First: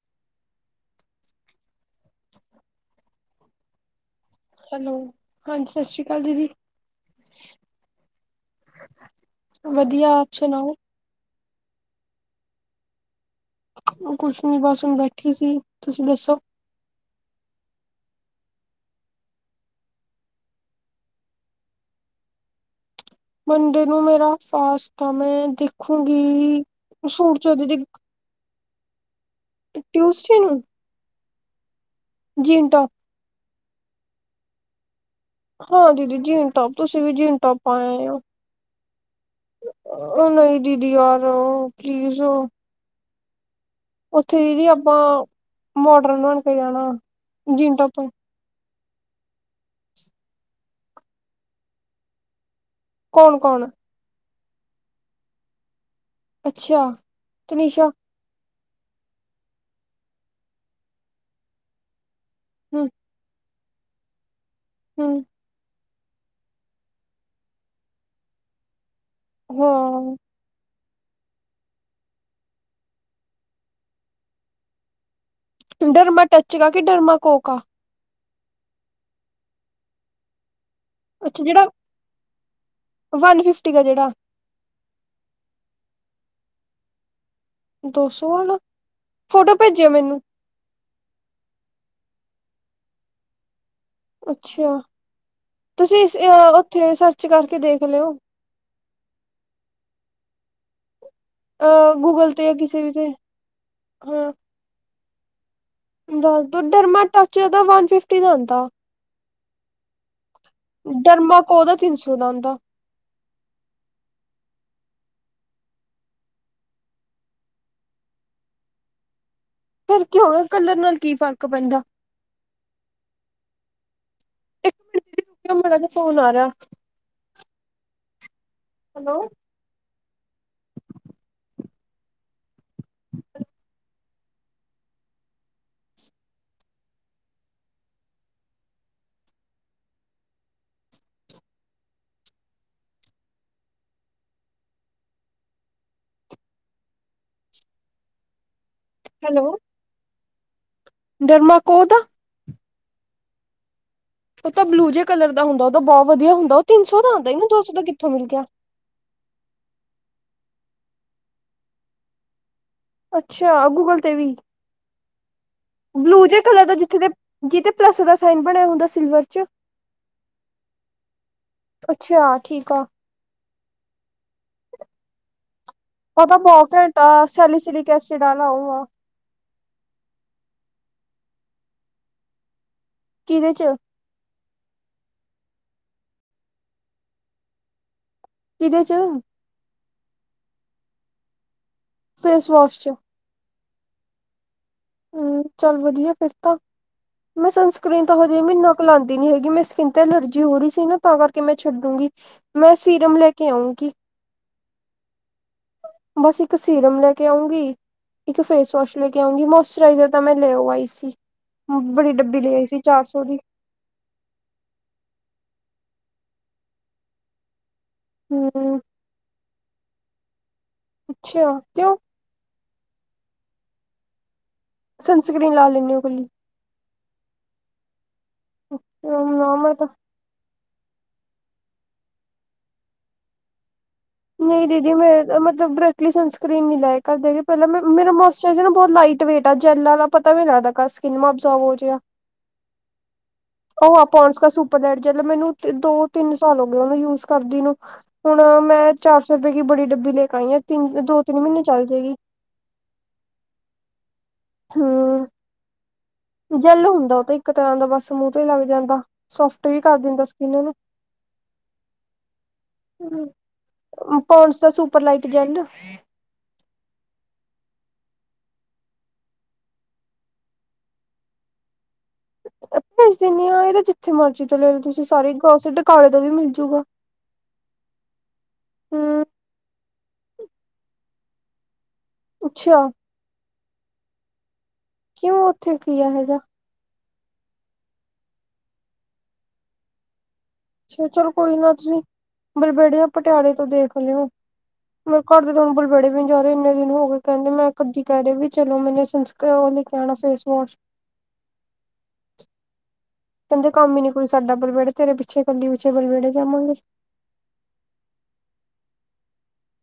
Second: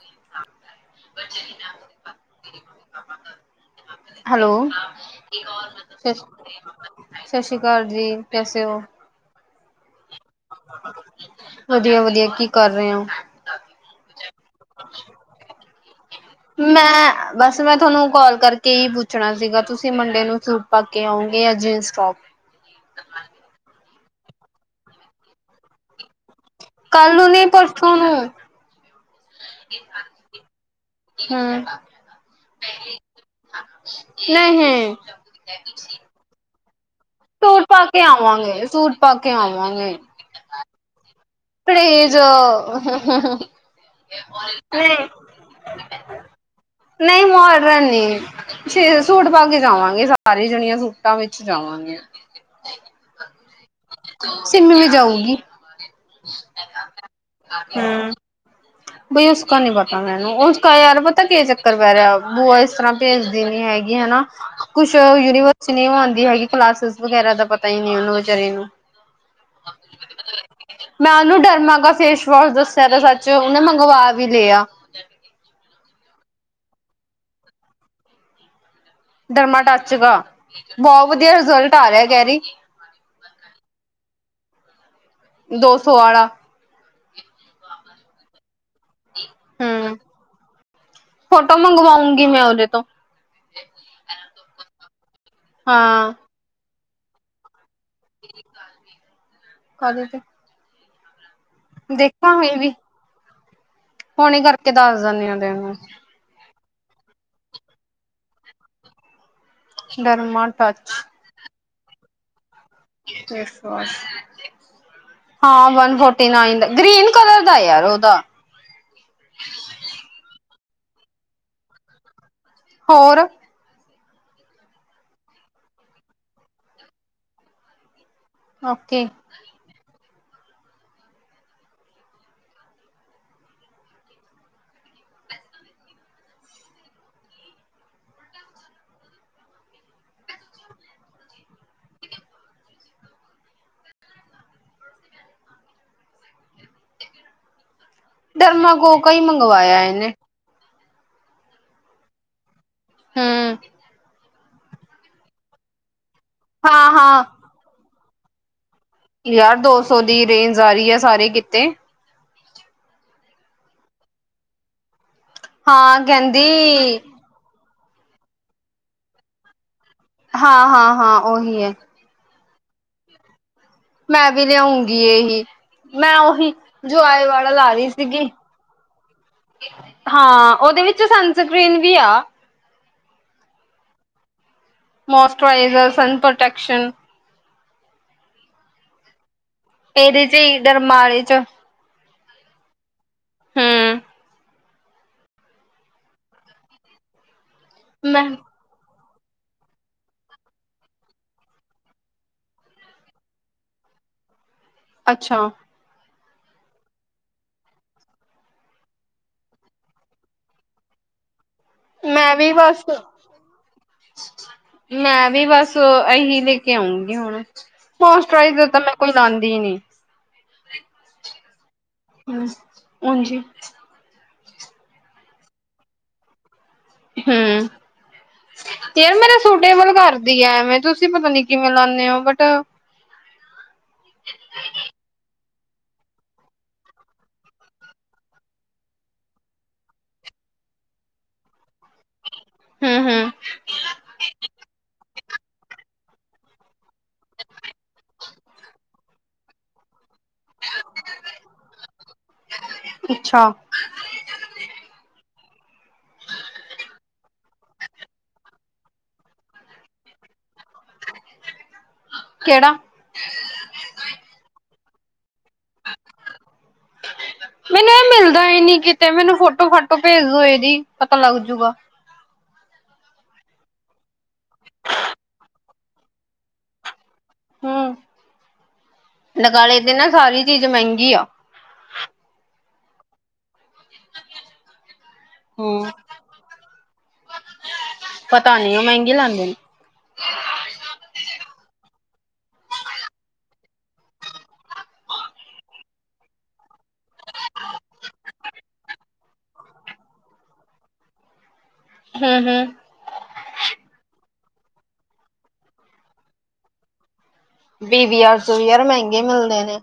ਮੀ ਪਾ। [unintelligible] ਹੈਲੋ, ਹਾਂਜੀ ਸਤਿ ਸ਼੍ਰੀ ਸਸ- ਅਕਾਲ ਦੀਦੀ ਸਤਿ ਸ੍ਰੀ ਅਕਾਲ ਜੀ। ਕੈਸੇ ਹੋ? ਵਧੀਆ ਆਪ ਸੁਣਾਓ? ਵਧੀਆ- ਵਧੀਆ ਕੀ ਕਰ ਰਹੇ ਹੋ? ਕੁਛ ਨੀ ਬਸ ਹੁਣ ਬੈਠੀ ਸੀ, ਤੁਸੀਂ ਦੱਸੋ? ਮੈਂ ਬਸ ਮੈਂ ਤੁਆਨੂੰ ਕਾਲ ਕਰਕੇ ਏ ਈ ਪੁੱਛਣਾ ਸੀਗਾ, ਤੁਸੀਂ ਮਡੇ ਨੂੰ ਸੂ ਪਾ ਕੇ ਆਉਂਗੇ ਜਾਂ ਜੀਨਸ ਟੋਪ ਮੰਡੇ ਨੂੰ ਮੇਰਾ ਫਾਸਟ‌ ਆ ਮੈਂ ਦੇਖੂੰਗੀ ਕੱਲ ਸੂਟ 'ਚ ਦੀ ਟਿਊਸਡੇ ਨੂੰ ਹੂੰ ਜੀਨ ਟੋਪ। ਨਹੀਂ। ਹਾਂ ਦੀਦੀ ਜੀਨ ਟੋਪ, ਤੁਸੀਂ ਵੀ ਜੀਨ ਟੋਪ ਸੂਟ ਪਾ ਪਾਏਂ ਕੇ ਆਇਓ। ਆਵਾਂਗੇ ਸੂਟ ਪਾ ਕੇ ਓ ਨਈ ਦੀਦੀ ਯਾਰ। [unintelligible] ਨਈ ਪਲੀਜ਼ ਉੱਥੇ ਦੀਦੀ ਆਪਾਂ ਮੋਡਰਨ ਬਣ ਕੇ ਜਾਣਾ -ਨ‌ਈ ਜੀਨ ਮੋਡਰਨ ਨੀ। ਟੋਪ ਅਛੇ ਜੇ ਸੂਟ ਪਾ ਕੇ ਜਾਵਾਂਗੇ, ਸਾਰੇ ਜਣੀਆਂ ਸੂਟਾਂ ਵਿੱਚ ਜਾਵਾਂਗੀਆਂ। ਕੌਣ ਕੌਣ। ਸਿੰਮੀ ਵੀ ਜਾਊਗੀ। ਅੱਛਾ ਤੇ ਨਿਸ਼ਾ- ਹਮ ਬਈ ਉਸਕਾ ਨੀ ਪਤਾ ਮੈਨੂੰ, ਉਸਕਾ ਯਾਰ ਪਤਾ ਕੀ ਚੱਕਰ ਪੈ ਰਿਆ ਬੂਆ ਇਸ ਹਮ ਤਰ੍ਹਾਂ ਭੇਜਦੀ ਨੀ। ਏ ਹੈਗੀ ਹਨਾ। ਕੁਛ ਹਮ ਯੂਨੀਵਰਸ ਨੀ ਓ ਆਂਦੀ ਹੈਗੀ ਕਲਾਸਿਸ ਵਗੈਰਾ ਦਾ ਪਤਾ ਨੀ ਓਨੂੰ ਵਿਚਾਰੀ ਨੂੰ। ਹਾਂ ਮੈਂ ਓਨੂੰ ਡਰਮਾਂ ਗਾ ਫੇਸ ਵਾਸ਼ ਦੱਸਿਆ ਦਾ ਸੱਚ, ਓਨੇ ਮੰਗਵਾ ਵੀ ਲਿਆ। ਡਰਮਾ ਟੱਚ ਗਾ ਕਿ ਡਰਮਾ ਕੋ ਕਾ। ਡਰਮਾ ਟੱਚ ਗਾ, ਬੋ ਵਧੀਆ ਅੱਛਾ ਜਿਹੜਾ ਰਿਜ਼ਲਟ ਆ ਰਿਆ ਕੈ ਰੀ। ਵਨ ਫਿਫਟੀ ਕਾ ਜੇੜਾ। ਦੋ ਸੌ ਆਲਾ। ਦੋ ਸੌ ਆਲਾ ਫੋਟੋ ਭੇਜਿਓ ਹਮ ਮੈਨੂੰ। ਫੋਟੋ ਮੰਗਵਾਊਂਗੀ ਮੈਂ ਓਦੇ ਤੋਂ। ਅੱਛਾ ਤੁਸੀਂ ਹਾਂ ਇਸ ਓਥੇ ਸਰਚ ਕਰਕੇ ਦੇਖ ਲਿਓ। ਕਾਦੇ ਤੇ। ਅ ਗੂਗਲ ਤੇ ਕਿਸੇ ਵੀ ਤੇ। ਹਾਂ ਹਣੇ ਕਰਕੇ ਦੱਸ ਦੇਨੀ ਆ ਤੇਨੂੰ। ਦੱਸ ਦੁ ਡਰਮਾ ਟੱਚ ਦਾ ਵਨ ਫਿਫਟੀ ਦਾ ਆਉਂਦਾ। Derma touch. ਡਰਮਾ ਕੋ ਦਾ ਤਿੰਨ ਸੌ ਦਾ ਆਂਦਾ। Face wash. ਹਾਂ ਵਨ ਫੋਰਟੀ ਨਾਈਨ ਦਾ, ਗ੍ਰੀਨ ਕਲਰ ਦਾ ਯਾਰ ਓ ਤਾਂ। ਫੇਰ ਕੀ ਹੋ ਗਿਆ ਕਲਰ ਨਾਲ ਕੀ ਫ਼ਰਕ ਪੈਂਦਾ। ਹੋਰ ਇੱਕ ਮਿੰਟ ਰੁਕ ਜੋ ਮਾੜਾ ਜਿਆ ਫੋਨ ਆ ਰਿਆ। ਓਕੇ ਹੈਲੋ ਡਰਮਾ ਕੋੋਕ ਕਾ ਈ ਮੰਗਵਾਇਆ ਏਨੇ। ਡਰਮਾ ਕੋੋ ਦਾ। ਹੂੰ ਓ ਤਾਂ ਬਲੂ ਜੇ ਕਲਰ ਦਾ ਹੁੰਦਾ, ਓ ਤਾਂ ਬੋ ਵਧੀਆ ਹੁੰਦਾ। ਓ ਤਿੰਨ ਹਾਂ ਸੌ ਦਾ ਹਾਂ ਆਂਦਾ ਨੀ ਦੋ ਸੌ ਦਾ ਕਿਥੋਂ ਮਿਲ ਗਿਆ। ਯਾਰ ਦੋ ਸੌ ਦੀ ਰੇਂਜ ਆ ਰੀ ਐ ਸਾਰੇ ਕਿਤੇ। ਅੱਛਾ ਗੂਗਲ ਤੇ ਵੀ। ਹਾਂ ਬਲੂ ਜੇ ਕਹਿੰਦੀ ਕਲਰ ਦਾ ਜਿਥੇ ਜੇ ਪਲਸ ਦਾ ਸਾਇਨ ਬਣਿਆ ਹੁੰਦਾ ਸਿਲਵਰ 'ਚ। ਹਾਂ, ਹਾਂ, ਹਾਂ! ਉਹੀ ਹੈ। ਅੱਛਾ, ਠੀਕ ਆ! ਮੈਂ ਵੀ ਲਿਆਉਂਗੀ ਇਹੀ। ਮੈਂ ਉਹਦਾ ਉਹੀ ਬਹੁਤ ਘੈਂਟ ਜੋਆਏ ਆ ਵਾਲਾ ਲਾ ਰਹੀ ਸੈਲੀਸਿਲਿਕ ਐਸਿਡ ਸੀਗੀ! ਆਲਾ ਉਹ ਆ ਹਾਂ, ਉਹਦੇ ਵਿੱਚ ਸਨਸਕ੍ਰਰੀਨ ਵੀ ਆ! ਕਿਹਦੇ ਚ? ਮੋਇਸਚਰਾਈਜ਼ਰ ਸਨ ਪ੍ਰੋਟੈਕਸ਼ਨ ਕਿਦੇ ਚ? ਇਹਦੇ ਚ ਇਧਰ ਮਾਰੇੇ ਚ ਫੇਸ ਵਾਸ਼ ਚ ਹਮ। ਹਮ, ਚੱਲ ਵਧੀਆ ਫੇਰ ਤਾਂ ਮੈਂ ਸਨਸਕਰੀਨ ਤਾਂ ਮੈਂ ਹਜੇ ਮਹੀਨ ਲਾਉਂਦੀ ਨੀ ਹੈਗੀ, ਮੇਰੀ ਸਕਿੰਨ ਤੇ ਅਲਰਜੀ ਹੋ ਰਹੀ ਸੀ ਨਾ, ਤਾਂ ਕਰਕੇ ਮੈਂ ਛੱਡੂੰਗੀ। ਮੈਂ ਸੀਰਮ ਲੈ ਕੇ ਆਉਂਗੀ। ਅੱਛਾ। ਬਸ, ਇੱਕ ਸੀਰਮ ਲੈ ਕੇ ਆਉਂਗੀ, ਇੱਕ ਫੇਸ ਵਾਸ਼ ਲੈ ਕੇ ਆਉਂਗੀ, ਮੋਸ ਮੋਇਸਚਰਾਈਜ਼ਰ ਤਾਂ ਮੈਂ ਲੈਓ ਆਈ ਸੀ, ਬੜੀ ਮੈਂ ਡੱਬੀ ਵੀ ਲੈ ਆਈ ਸੀ, ਬਸ ਚਾਰ ਸੌ ਦੀ। ਮੈਂ ਵੀ ਬਸ ਇਹੀ ਲੈ ਕੇ ਆਉਂਗੀ ਹੁਣ। ਮੋਇਸਚਰਾਈਜ਼ਰ ਹੂੰ ਤਾਂ ਮੈਂ ਕੋਈ ਲਾਉਂਦੀ ਹੀ ਨਹੀ। ਅੱਛਾ, ਕਿਉ? ਉੰਝ ਹੀ। ਸਨਸਕਰੀਨ ਲਾ ਲੈਂਦੇ ਹੋ ਇਕੱਲੀ? ਹਮ, ਯਾਰ ਮੇਰਾ ਨਾ ਮੈਂ ਤਾਂ ਸੂਟੇਬਲ ਕਰ ਦੀ ਹੈ, ਐਵੇਂ ਤੁਸੀਂ ਪਤਾ ਨਹੀ ਕਿਵੇਂ ਲਾਉਣੇ ਹੋ ਬਟ ਨਹੀਂ ਦੀਦੀ ਮੇ ਅ ਮਤਲਬ ਡਾਇਰੈਕਟਲੀ ਸਨਸਕਰੀਨ ਨੀ ਲਾਇਆ ਕਦੇ ਵੀ ਪਹਿਲਾਂ ਮੈਂ ਮੇਰਾ ਮੌਸ਼ ਛੇਅਜ਼ੇ ਨਾ ਬਹੁਤ ਲਾਈਟ ਵੇਟ ਆ, ਜੈਲ ਵਾਲਾ, ਪਤਾ ਵੀ ਨੀ ਲੱਗਦਾ ਕਦ ਸਕਿਨ ਮਾ ਅਬਜੋਰਵ ਹੋ ਜਿਆ ਹਮ ਹਮ। ਉਹ ਆ ਪੋਂਡਸ ਕਾ ਸੁਪਰ ਲਾਈਟ ਜੈਲ, ਮੈਨੂੰ ਦੋ-ਤਿੰਨ ਸਾਲ ਹੋਗੇ ਉਹਨੂੰ ਯੂਜ ਕਰਦੀ ਨੂੰ। ਹੁਣ ਮੈਂ ਚਾਰ ਸੌ ਰੁਪਏ ਕਿ ਬੜੀ ਡੱਬੀ ਲੈ ਕੇ ਆਈ ਆ, ਤਿੰਨ, ਦੋ-ਤਿੰਨ ਮਹੀਨੇ ਚੱਲ ਜਾਏਗੀ। ਅੱਛਾ। ਹਮ। ਜੈਲ ਹੁੰਦਾ, ਉਹ ਤਾਂ ਇੱਕ ਤਰ੍ਹਾਂ ਦਾ ਬਸ ਮੂਹ ਵੀ ਲੱਗ ਜਾਂਦਾ, ਸੋਫਟ ਵੀ ਕਰ ਦਿੰਦਾ ਸਕਿਨ ਨੂੰ! ਕਿਹੜਾ? ਆਹ ਪੋਨਡਸ ਦਾ ਸੁਪਰ ਲਾਈਟ ਜੈਲ। ਮੈਨੂੰ ਇਹ ਮਿਲਦਾ ਹੀ ਨੀ ਕਿਤੇ, ਮੈਨੂੰ ਫੋਟੋ-ਫਾਟੋ ਭੇਜ ਦੋ ਇਹਦੀ, ਪਤਾ ਲੱਗ ਜੂਗਾ। ਭੇਜ ਦਿਨੀਂ ਹਾਂ, ਇਹ ਤਾਂ ਜਿੱਥੇ ਮਰਜ਼ੀ ਤੋਂ ਲੈ ਲਓ ਤੁਸੀਂ, ਸਾਰੇ ਗਰੋਸਰੀ ਡੂਕਾਲੇ ਤੋਂ ਵੀ ਮਿਲਜੂਗਾ। ਹਮ, ਹਮ ਨਕਾਲੇ ਦੀ ਨਾ ਸਾਰੀ ਚੀਜ਼ ਮਹਿੰਗੀ ਆ। ਅੱਛਾ। ਕਿਉਂ ਉੱਥੇ ਹੂੰ ਕੀ ਆ ਇਹੋ ਜਿਹਾ? ਪਤਾ ਨੀ ਉਹ ਮਹਿੰਗੀ ਲਾਂਦੇ ਨੇ। ਅੱਛਾ, ਚਲੋ ਕੋਈ ਨਾ, ਤੁਸੀਂ ਬਲਬੇੜੀਆ, ਪਟਿਆਲੇ ਤੋਂ ਦੇਖ ਲਿਓ। ਮੇਰੇ ਘਰ ਦੇ ਬਲਬੜੇ ਵੀ ਨਹੀਂ ਜਾ ਰਹੇ ਇੰਨੇ ਦਿਨ ਹੋ ਗਏ ਕਹਿੰਦੇ ਮੈਂ ਕੱਦ ਦੀ ਕਹਿ ਰਹੀ ਵੀ ਚਲੋ ਮੈਨੇ ਸੰਨ ਤੇ ਉਹ ਲੈ ਕੇ ਆਉਣਾ ਫੇਸ ਵਾਸ਼। ਹਮ ਹਮ। ਕਹਿੰਦੇ ਕੰਮ ਹੀ ਨੀ ਕੋਈ ਸਾਡਾ ਬਲਬੜੇ ਤੇਰੇ ਪਿੱਛੇ ਇਕੱਲੀ ਪਿੱਛੇ ਬਲਬੇੜੇ ਜਾਵਾਂਗੇ। ਪੀ ਵੀ ਆਰ ਤੋਂ ਵੀ ਯਾਰ ਮਹਿੰਗੇ ਮਿਲਦੇ ਨੇ।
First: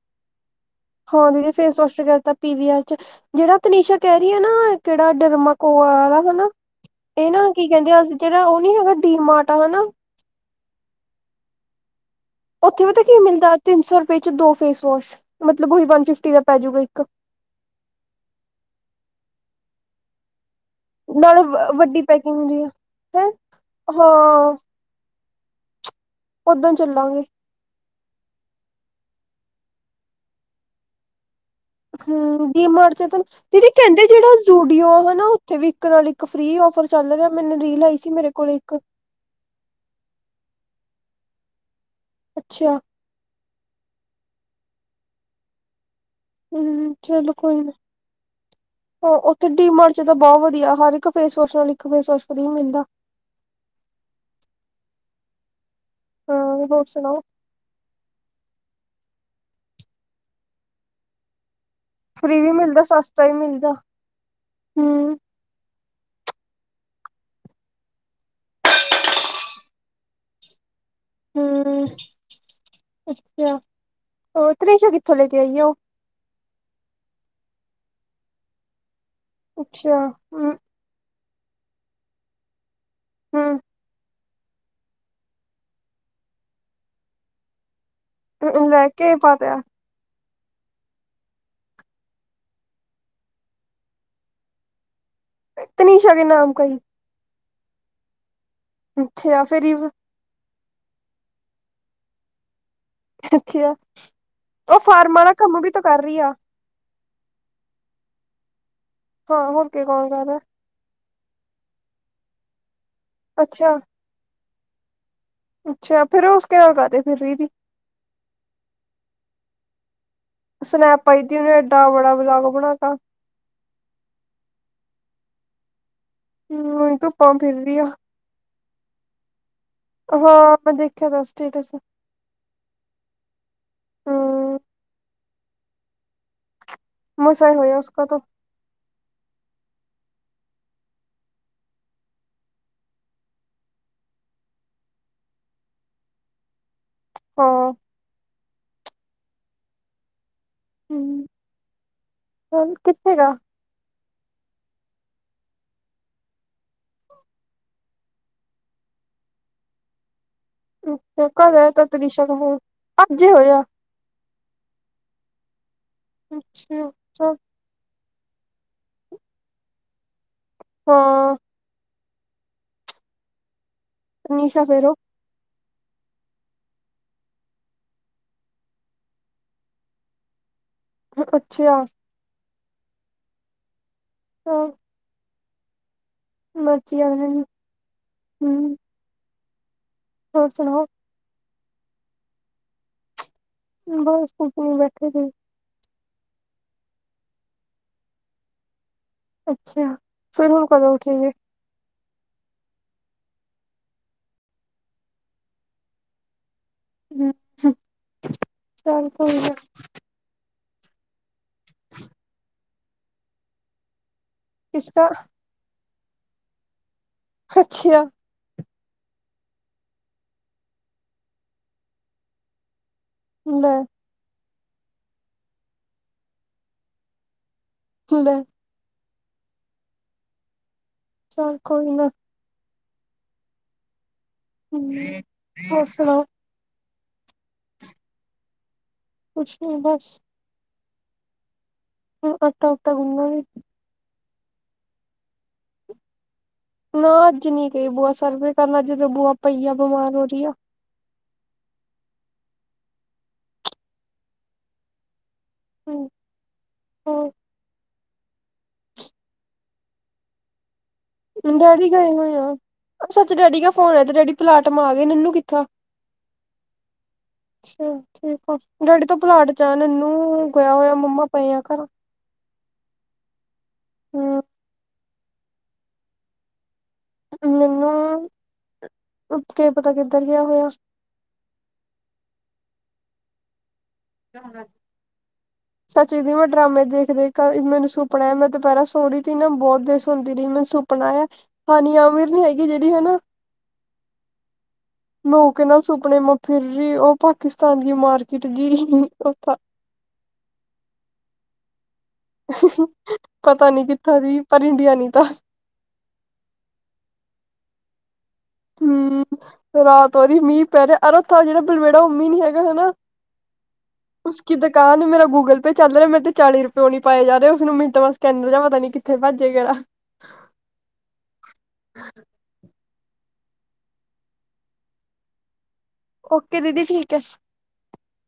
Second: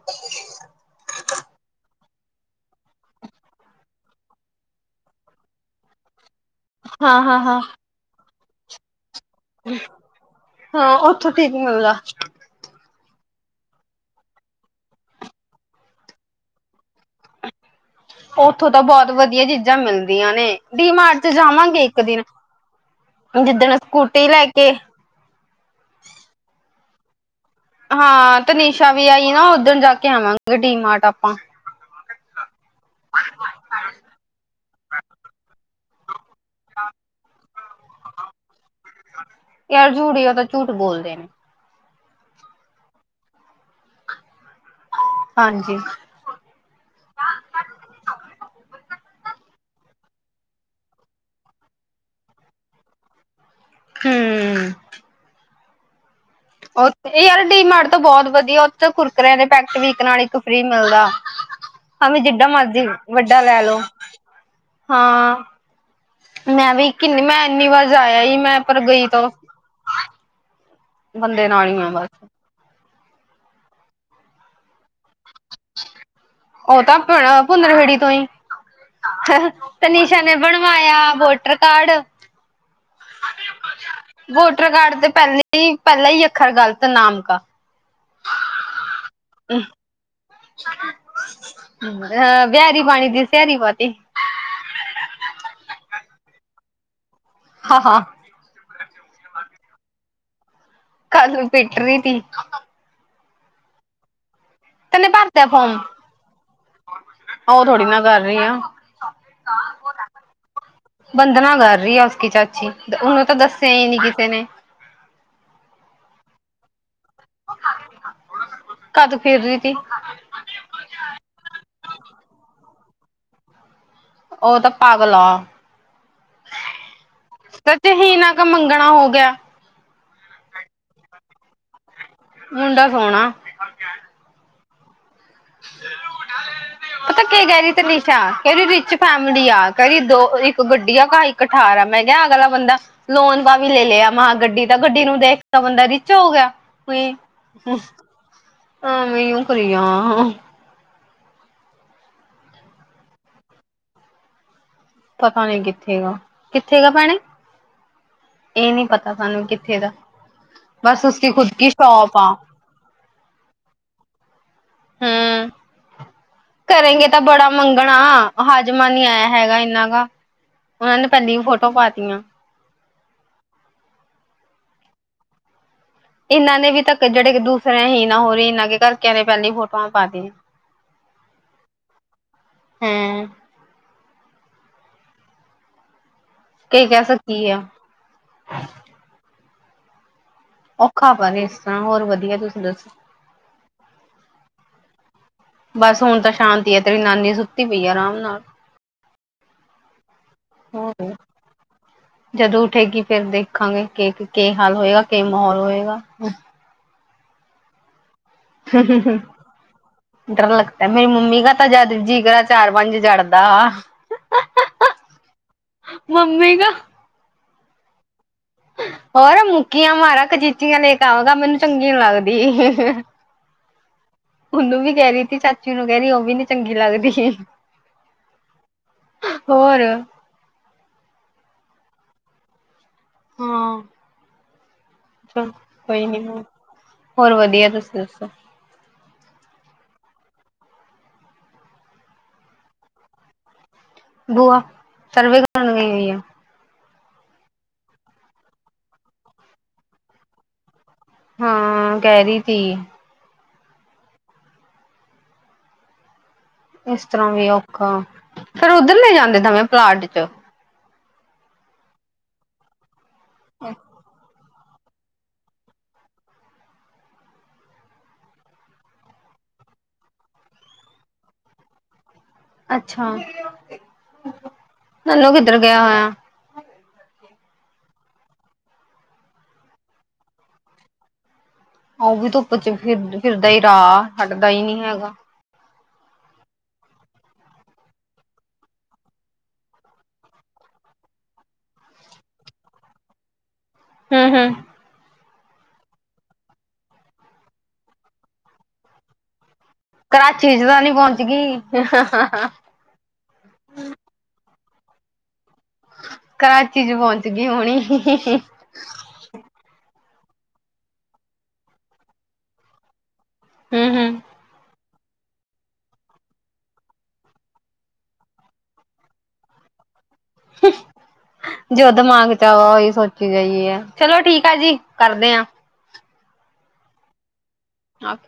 ਹਾਂ ਦੀਦੀ ਫੇਸ ਵੋਸ਼ ਤਾਂ ਜਿਆਦਾ ਤਰ ਪੀ ਵੀ ਆਰ 'ਚ ਜਿਹੜਾ ਤਨੀਸ਼ਾ ਕਹਿ ਰਹੀ ਆ ਨਾ ਕਿਹੜਾ ਡਰਮਾ ਕੋਆ ਵਾਲਾ ਹਨਾ। ਏ ਨਾ ਹਾਂ-ਹਾਂ-ਹਾਂ। ਕੀ ਕਹਿੰਦੇ ਅਸੀ ਜਿਹੜਾ ਓ ਨੀ ਹੈਗਾ ਡੀ ਮਾਰਟ ਆ ਹਨਾ। ਹਾਂ ਉੱਥੋਂ ਠੀਕ ਮਿਲਦਾ। ਓਥੇ ਪਤਾ ਕੀ ਮਿਲਦਾ ਤਿੰਨ ਸੌ ਰੁਪਏ 'ਚ ਦੋ ਫੇਸ ਵਾਸ਼ ਮਤਲਬ ਉਹੀ ਵਨ ਫਿਫਟੀ ਦਾ ਪੈਜੂਗਾ ਇੱਕ। ਉੱਥੋਂ ਤਾਂ ਬਹੁਤ ਵਧੀਆ ਚੀਜ਼ਾਂ ਮਿਲਦੀਆਂ ਨੇ। ਡੀ ਮਾਰਟ 'ਚ ਨਾਲੇ ਜਾਵਾਂਗੇ ਵੱਡੀ ਇੱਕ ਦਿਨ ਪੈਕਿੰਗ ਹੁੰਦੀ ਆ ਹੈਂ ਜਿੱਦਣ ਹਾਂ ਸਕੂਟੀ ਲੈ ਕੇ। ਓਦਨ ਚੱਲਾਂਗੇ। ਹਾਂ ਤਨਿਸ਼ਾ ਵੀ ਆਈ ਨਾ ਉੱਧਣ ਜਾ ਕੇ ਆਵਾਂਗੇ ਡੀਮਾਰਟ ਆਪਾਂ। ਹੂੰ ਡੀਮਾਰਟ 'ਚ ਤਾਂ ਨੀ ਦੀਦੀ ਕਹਿੰਦੇ ਜਿਹੜਾ ਜੂਡੀਓ ਹਨਾ ਓਥੇ ਵੀਕਣ ਵਾਲੀ ਇੱਕ ਫ੍ਰਰੀ ਔਫਰ ਚੱਲ ਰਿਹਾ ਮੈਨੇ ਰੀਲ ਆਈ ਸੀ ਮੇਰੇ ਕੋਲ ਇੱਕ ਯਾਰ ਜੂਡੀਓ ਤਾਂ ਝੂਠ ਬੋਲਦੇ ਨੇ ਅੱਛਾ। ਹਾਂਜੀ। ਹੂੰ ਚਲ ਕੋਈ ਨੀ। ਹਾਂ ਓਥੇ ਡੀਮਾਰਟ 'ਚ ਤਾਂ ਬਹੁਤ ਵਧੀਆ ਹਰ ਇੱਕ ਫੇਸ ਵੋਸ਼ ਨਾਲ ਇੱਕ ਫੇਸ ਵੋਸ਼ ਫਰੀ ਮਿਲਦਾ ਹੂੰ। ਹਾਂ ਹੋਰ ਓਥੇ ਸੁਣਾਓ ਏ ਯਾਰ ਡਟੀਮਾਰਟ ਤੋਂ ਬਹੁਤ ਵਧੀਆ ਓਥੇ ਕੁਰਕੁਰਿਆਂ ਦੇ ਪੈਕਟ ਵੀ ਇੱਕ ਨਾਲ ਇੱਕ ਫ੍ਰਰੀ ਮਿਲਦਾ ਹਵੇ ਫ੍ਰਰੀ ਜਿਡਾ ਵੀ ਮਿਲਦਾ ਮਰਜ਼ੀ ਸਸਤਾ ਵੀ ਵੱਡਾ ਲੈ ਮਿਲਦਾ ਲੋ ਹਮ ਹਾਂ ਮੈਂ ਵੀ ਕਿੰਨੀ ਮੈਂ ਇੰਨੀ ਵਾਰ ਜਾ ਆਈ ਮੈਂ ਪਰ ਗਈ ਤੋਂ ਬੰਦੇ ਨਾਲ ਹੀ ਹਮ ਮੈਂ ਬਸ। ਅੱਛਾ, ਓ ਤਨੇਸ਼ਾ ਕਿੱਥੋਂ ਲੈ ਕੇ ਆਈਏ ਓ? ਓ ਤਾਂ ਆਪ ਭੁੰਨ ਫੇੜੀ ਤੋਂ ਹੀ ਅੱਛਾ ਤੀਨਸ਼ਾ ਨੇ ਹਮ ਬਣਵਾਇਆ ਵੋਟਰ ਕਾਰਡ ਵੋਟਰ ਕਾਰਡ ਤੇ ਪਹਿਲੇ ਹੀ ਪਹਿਲਾਂ ਹੀ ਅੱਖਰ ਗਲਤ ਨਾਮ ਕਾ ਓ ਉਹ ਲੈ ਕੇ ਪਾ ਤਿਆ ਔਰ ਵਿਹਰੀ ਪਾਨੀ ਤੀ ਸਿਆਰੀ ਪਾਤੀ ਐ ਤਨੀਸ਼ਾ ਕੇ ਨਾਮ ਕਾ ਹੀ ਹਾਂ, ਹਾਂ। ਅੱਛਾ ਫੇਰ ਕੱਲ ਪਿੱਟ ਰਹੀ ਤੀ ਅੱਛਾ ਓ ਫਾਰਮਾਂ ਦਾ ਕੰਮ ਵੀ ਤੋਂ ਕਰ ਰਹੀ ਆ ਓ ਥੋੜੀ ਨਾ ਕਰ ਰਹੀ ਆ ਹਾਂ ਹੋੁ ਕੀ ਕੋਣ ਕਰ ਰਿਹਾ ਬੰਧਨਾ ਕਰ ਰਹੀ ਆ ਉਸਕੀ ਚਾਚੀ ਉਨੂੰ ਤਾਂ ਦੱਸਿਆ ਅੱਛਾ ਹੀ ਨੀ ਕਿਸੇ ਨੇ ਅੱਛਾ ਫਿਰ ਓ ਉਸਕੇ ਨਾਲ ਕਰਾ ਰਹੀ ਫਰੀ ਦੀ ਕਦ ਫਿਰ ਰਹੀ ਤੀ ਸਨੈਪ ਪਾਈ ਤੀ ਉਹਨੇ ਐਏਡਾ ਬੜਾ ਵਲੋਗ ਬਣਾ ਤਾ ਉਹ ਤਾਂ ਪਾਗਲ ਆ ਹੂੰ ਉਹੀ ਧੁੱਪਾਂ ਫਿਰ ਤੇ ਰਹੀ ਆ ਚਹੀਨਾ ਕਾ ਮੰਗਣਾ ਹੋ ਗਿਆ ਹਾਂ ਮੈਂ ਦੇਖਿਆ ਤਾਂ ਸਟੇਟਸ ਮੁੰਡਾ ਸੋਣਾ। ਹੂੰ ਪਤਾ ਕੀ ਮਸਾ ਹੀ ਕੈ ਰੀ ਹੋਇਆ ਉਸਕਾ ਤਨਿਸ਼ਾ ਤੋ ਕੈਂਦੀ ਰਿਚ ਫੈਮਲੀ ਆ ਕਹਦੀ ਦੋ ਇੱਕ ਗੱਡੀ ਆ ਕਰ ਇੱਕ ਠਾਰ ਆ ਮੈਂ ਕੈਹਾ ਅਗਲਾ ਬੰਦਾ ਲੋਨ ਦਾ ਵੀ ਲੈ ਲਿਆ ਮਾਹ ਗੱਡੀ ਤਾਂ ਗੱਡੀ ਨੂੰ ਦੇਖ ਤਾਂ ਬੰਦਾ ਰਿਚ ਹੋ ਗਿਆ। ਹਾਂ ਆਹ ਮੈਂ ਈ ਓ ਕਰੀ ਜਾਵਾਂ ਹਮ ਚੱਲ ਕਿੱਥੇ ਗਾ ਪਤਾ ਨੀ ਕਿੱਥੇਗਾ, ਕਿੱਥੇਗਾ ਪੈਣੇ ਏਹ ਨੀ ਪਤਾ ਸਾਨੂੰ ਕਿੱਥੇ ਦਾ ਬਸ ਉਸਕੀ ਖੁਦ ਕਦ ਕੀ ਆਇਆ ਤਾ ਸ਼ੌਪ ਤਨੀਸ਼ਾ ਆ, ਕਾ ਫੋਨ ਅੱਜ ਹੀ ਹੋਇਆ ਹੂੰ। ਅੱਛਾ ਕਰੇਗੇ ਤਾਂ ਅੱਛਾ ਬੜਾ ਮੰਗਣਾ, ਹਾਜ਼ਮਾਂ ਨੀ ਆਯਾ ਹੈਗਾ ਏਨਾ ਗਾ ਓਨਾਂ ਨੇ ਹਾਂ ਪੈਲੀ ਫੋਟੋ ਪਾਤੀਆਂ ਤਨਿਸਾ ਫੇਰ ਓ ਏਨਾਂ ਨੇ ਵੀ ਤੱਕ ਜੇੜੇ ਕੇ ਦੂਸਰਿਆਂ ਹੀ ਨਾ ਹੋ ਰਹੀ ਏਨਾਂ ਕੇ ਘਰ ਕੈਅ ਰੇ ਨੇ ਪੈਲੀ ਫੋਟੋਆਂ ਪਾਤੀ ਮ ਅੱਛੀ ਆ ਹੈ ਹਾਂ ਕੀ ਕੈਅ ਆ ਉਹਨਾਂ ਸਕਤੀ ਦੀ। ਯਾਂ। ਹੂੰ ਹੋਰ ਸੁਣਾ ਖਾ ਪਾ ਰੇ ਇਸ ਤਰ੍ਹਾਂ ਹੋਰ ਵਧੀਆ ਤੁਸੀਂ ਦੱਸੋ ਬਸ ਕੁਝ ਨੀ ਬੈਠੇ ਸੀ। ਬਸ ਹੁਣ ਤਾਂ ਸ਼ਾਂਤੀ ਆ ਤੇਰੀ ਨਾਨੀ ਸੁੱਤੀ ਪਈ ਆ ਆਰਾਮ ਨਾਲ ਅੱਛਾ, ਫਿਰ ਹੁਣ ਕਦੋਂ ਹੋਰ ਓਠੇਗੇ? ਜਦੋਂ ਓਠੇਗੀ ਫੇਰ ਦੇਖਾਂਗੇ ਕੇ ਕੀ ਕੇ ਹਾਲ ਹੋਏਗਾ ਕਿ ਮਾਹੌਲ ਹੋਏਗਾ? [unintelligible] ਕੋਈ ਨਾ ਡਰ ਲਗਤਾ ਐ ਮੇਰੀ ਮੰਮੀ ਕਾ ਤਾਂ ਜਦ ਜੀ ਕਰਾ ਚਾਰ-ਪੰਜ ਜੜ੍ਹਦਾ ਆ। ਕਿਸਕਾ ਮੰਮੀ ਨਾ ਅੱਛੀਆ ਹੋਰ ਮੁੱਕੀਆਂ ਮਾਰਾ ਕਚੀਚੀਆਂ ਲੈ ਕੇ ਆਵਗਾ ਮੈਨੂੰ ਚੰਗੀ ਨੀ ਲੱਗਦੀ। ਲੈ ਓਨੂੰ ਵੀ ਕੈ ਰੀ ਥੀ ਚਾਚੀ ਨੂੰ ਕੈ ਰੀ ਓਹ ਵੀ ਨੀ ਚੰਗੀ ਲੱਗਦੀ। ਲੈ ਹੋਰ ਚੱਲ ਕੋਈ ਨਾ ਹਾਂ। ਹਮ, ਚਲ, ਹੋਰ ਕੋਈ ਸੁਣਾਓ ਨੀ ਹੋਰ, ਹੋਰ ਵਧੀਆ ਤੁਸੀਂ ਦੱਸੋ। ਕੁਛ ਨਈ ਬਸ ਹੋਰ ਆਟਾ ਉਟਾ ਗੁਨ ਲਿਆ ਜੀ ਬੂਆ, ਸਰਵੇ ਕਰਨ ਗਈ ਹੋਈ ਆ। ਨਾ ਅੱਜ ਨੀ ਗਈ ਬੂਆ ਸਰਵੇ ਕਰਨਾ ਅੱਜ ਤੇ ਬੁਆ ਪਈ ਆ ਬੁਮਾਰ ਹੋ ਰਈ ਆ। ਹਾਂ ਕੈ ਰੀ ਤੀ ਹਾਜ ਇਸ ਤਰ੍ਹਾਂ ਵੀ ਔਖਾ, ਫੇਰ ਓਧਰ ਨੀ ਜਾਂਦੇ ਦਵੇਂ ਪਲਾਟ ਚ ਡੈਡੀ ਗਏ ਹੋਏ ਆ, ਸੱਚ ਡੈਡੀ ਕ ਫੋਨ ਆਯਾ ਤੇ ਡੈਡੀ ਪਲਾਟਮ ਆ ਗਏ ਨਨੂੰ ਕਿੱਥੇ ਆ। ਠੀਕ ਆ ਡੈਡੀ ਤੋਂ ਪਲਾਟ ਜਾ ਨਨੂੰ ਗਿਆ ਹੋਇਆ ਮੰਮਾ ਪਏ ਆ ਘਰ। ਅੱਛਾ। ਹਮ ਨਾਨੂੰ ਕਿੱਧਰ ਗਿਆ ਹੋਇਆ? ਮੈਨੂੰ, ਕੀ ਪਤਾ ਕਿੱਧਰ ਗਿਆ ਹੋਇਆ। ਉਹ ਵੀ ਧੁੱਪ ਚ' ਫਿਰ ਫਿਰਦਾ ਹੀ ਰਾਹ ਡਦਾ ਹੀ ਨੀ ਹੈਗਾ। ਸੱਚੀ ਦੀ ਮੈਂ ਡਰਾਮੇ ਦੇਖ-ਦੇਖ ਮੈਨੂੰ ਸੁਪਨਾ ਮੈਂ ਦੁਪਹਿਰਾ ਸੋਹਰੀ ਤੇ ਹੀ ਨਾ ਬਹੁਤ ਦੁਸ਼ ਹੁੰਦੀ ਰਹੀ ਮੈ ਸੁ ਆਪਣਾ, ਹੈ ਹਾਨੀ ਅਮੀਰ ਨੀ ਹੈਗੀ ਜਿਹੜੀ ਹਨਾ। ਹਮ-ਹਮ। ਲੋਕ ਕੇ ਨਾਲ ਸੁਪਨੇ ਮ ਫਿਰ ਉਹ ਪਾਕਿਸਤਾਨ ਦੀ ਮਾਰਕੀਟ ਗ ਥ ਕਰਾਚੀ 'ਚ ਤਾਂ ਨੀ ਪਹੁੰਚ ਗਈ। ਪਤਾ ਨੀ ਕਿੱਥੋਂ ਦੀ ਪਰ ਇੰਡੀਆ ਨੀ ਤਾਂ। ਕਰਾਚੀ 'ਚ ਪਹੁੰਚ ਗਈ ਹੁਣੀ। ਹਮ, ਰਾਤ ਹੀ ਮੀਂਹ ਪੈ ਰਿਹਾ ਅਰੋ ਥ ਜਿਹੜਾ ਬਲਮੇੜਾ ਉਹ ਮਂ ਨੀ ਹੈਗਾ ਹਨਾ। ਹਮ-ਹਮ। ਉਸਦੀ ਦੁਕਾਨ ਮੇਰਾ ਗੂਗਲ ਪੇਅ ਚੱਲ ਰਿਹਾ ਮੇਰੇ ਤੇ ਚਾਲੀ ਰੁਪਏਓ ਨੀ ਪਾਏ ਜਾ ਰਹੇ ਉਸਨੂੰ ਮਿੰਟ ਸਕੈਨਰ ਜਾਂ ਪਤਾੀ ਕੀਤਾ ਉਥੇ ਭੱਜੇ ਗਿਆ। ਜੋ ਦਿਮਾਗ ਚਲ ਉਹੀ ਸੋਚੀ ਗਈ ਹੈ ਚਲੋ ਠੀਕ ਆ ਜੀ ਕਰਦੇ ਹਾਂ। ਓਕੇ ਦੀਦੀ ਠੀਕ ਹੈ। ਨੱਥ।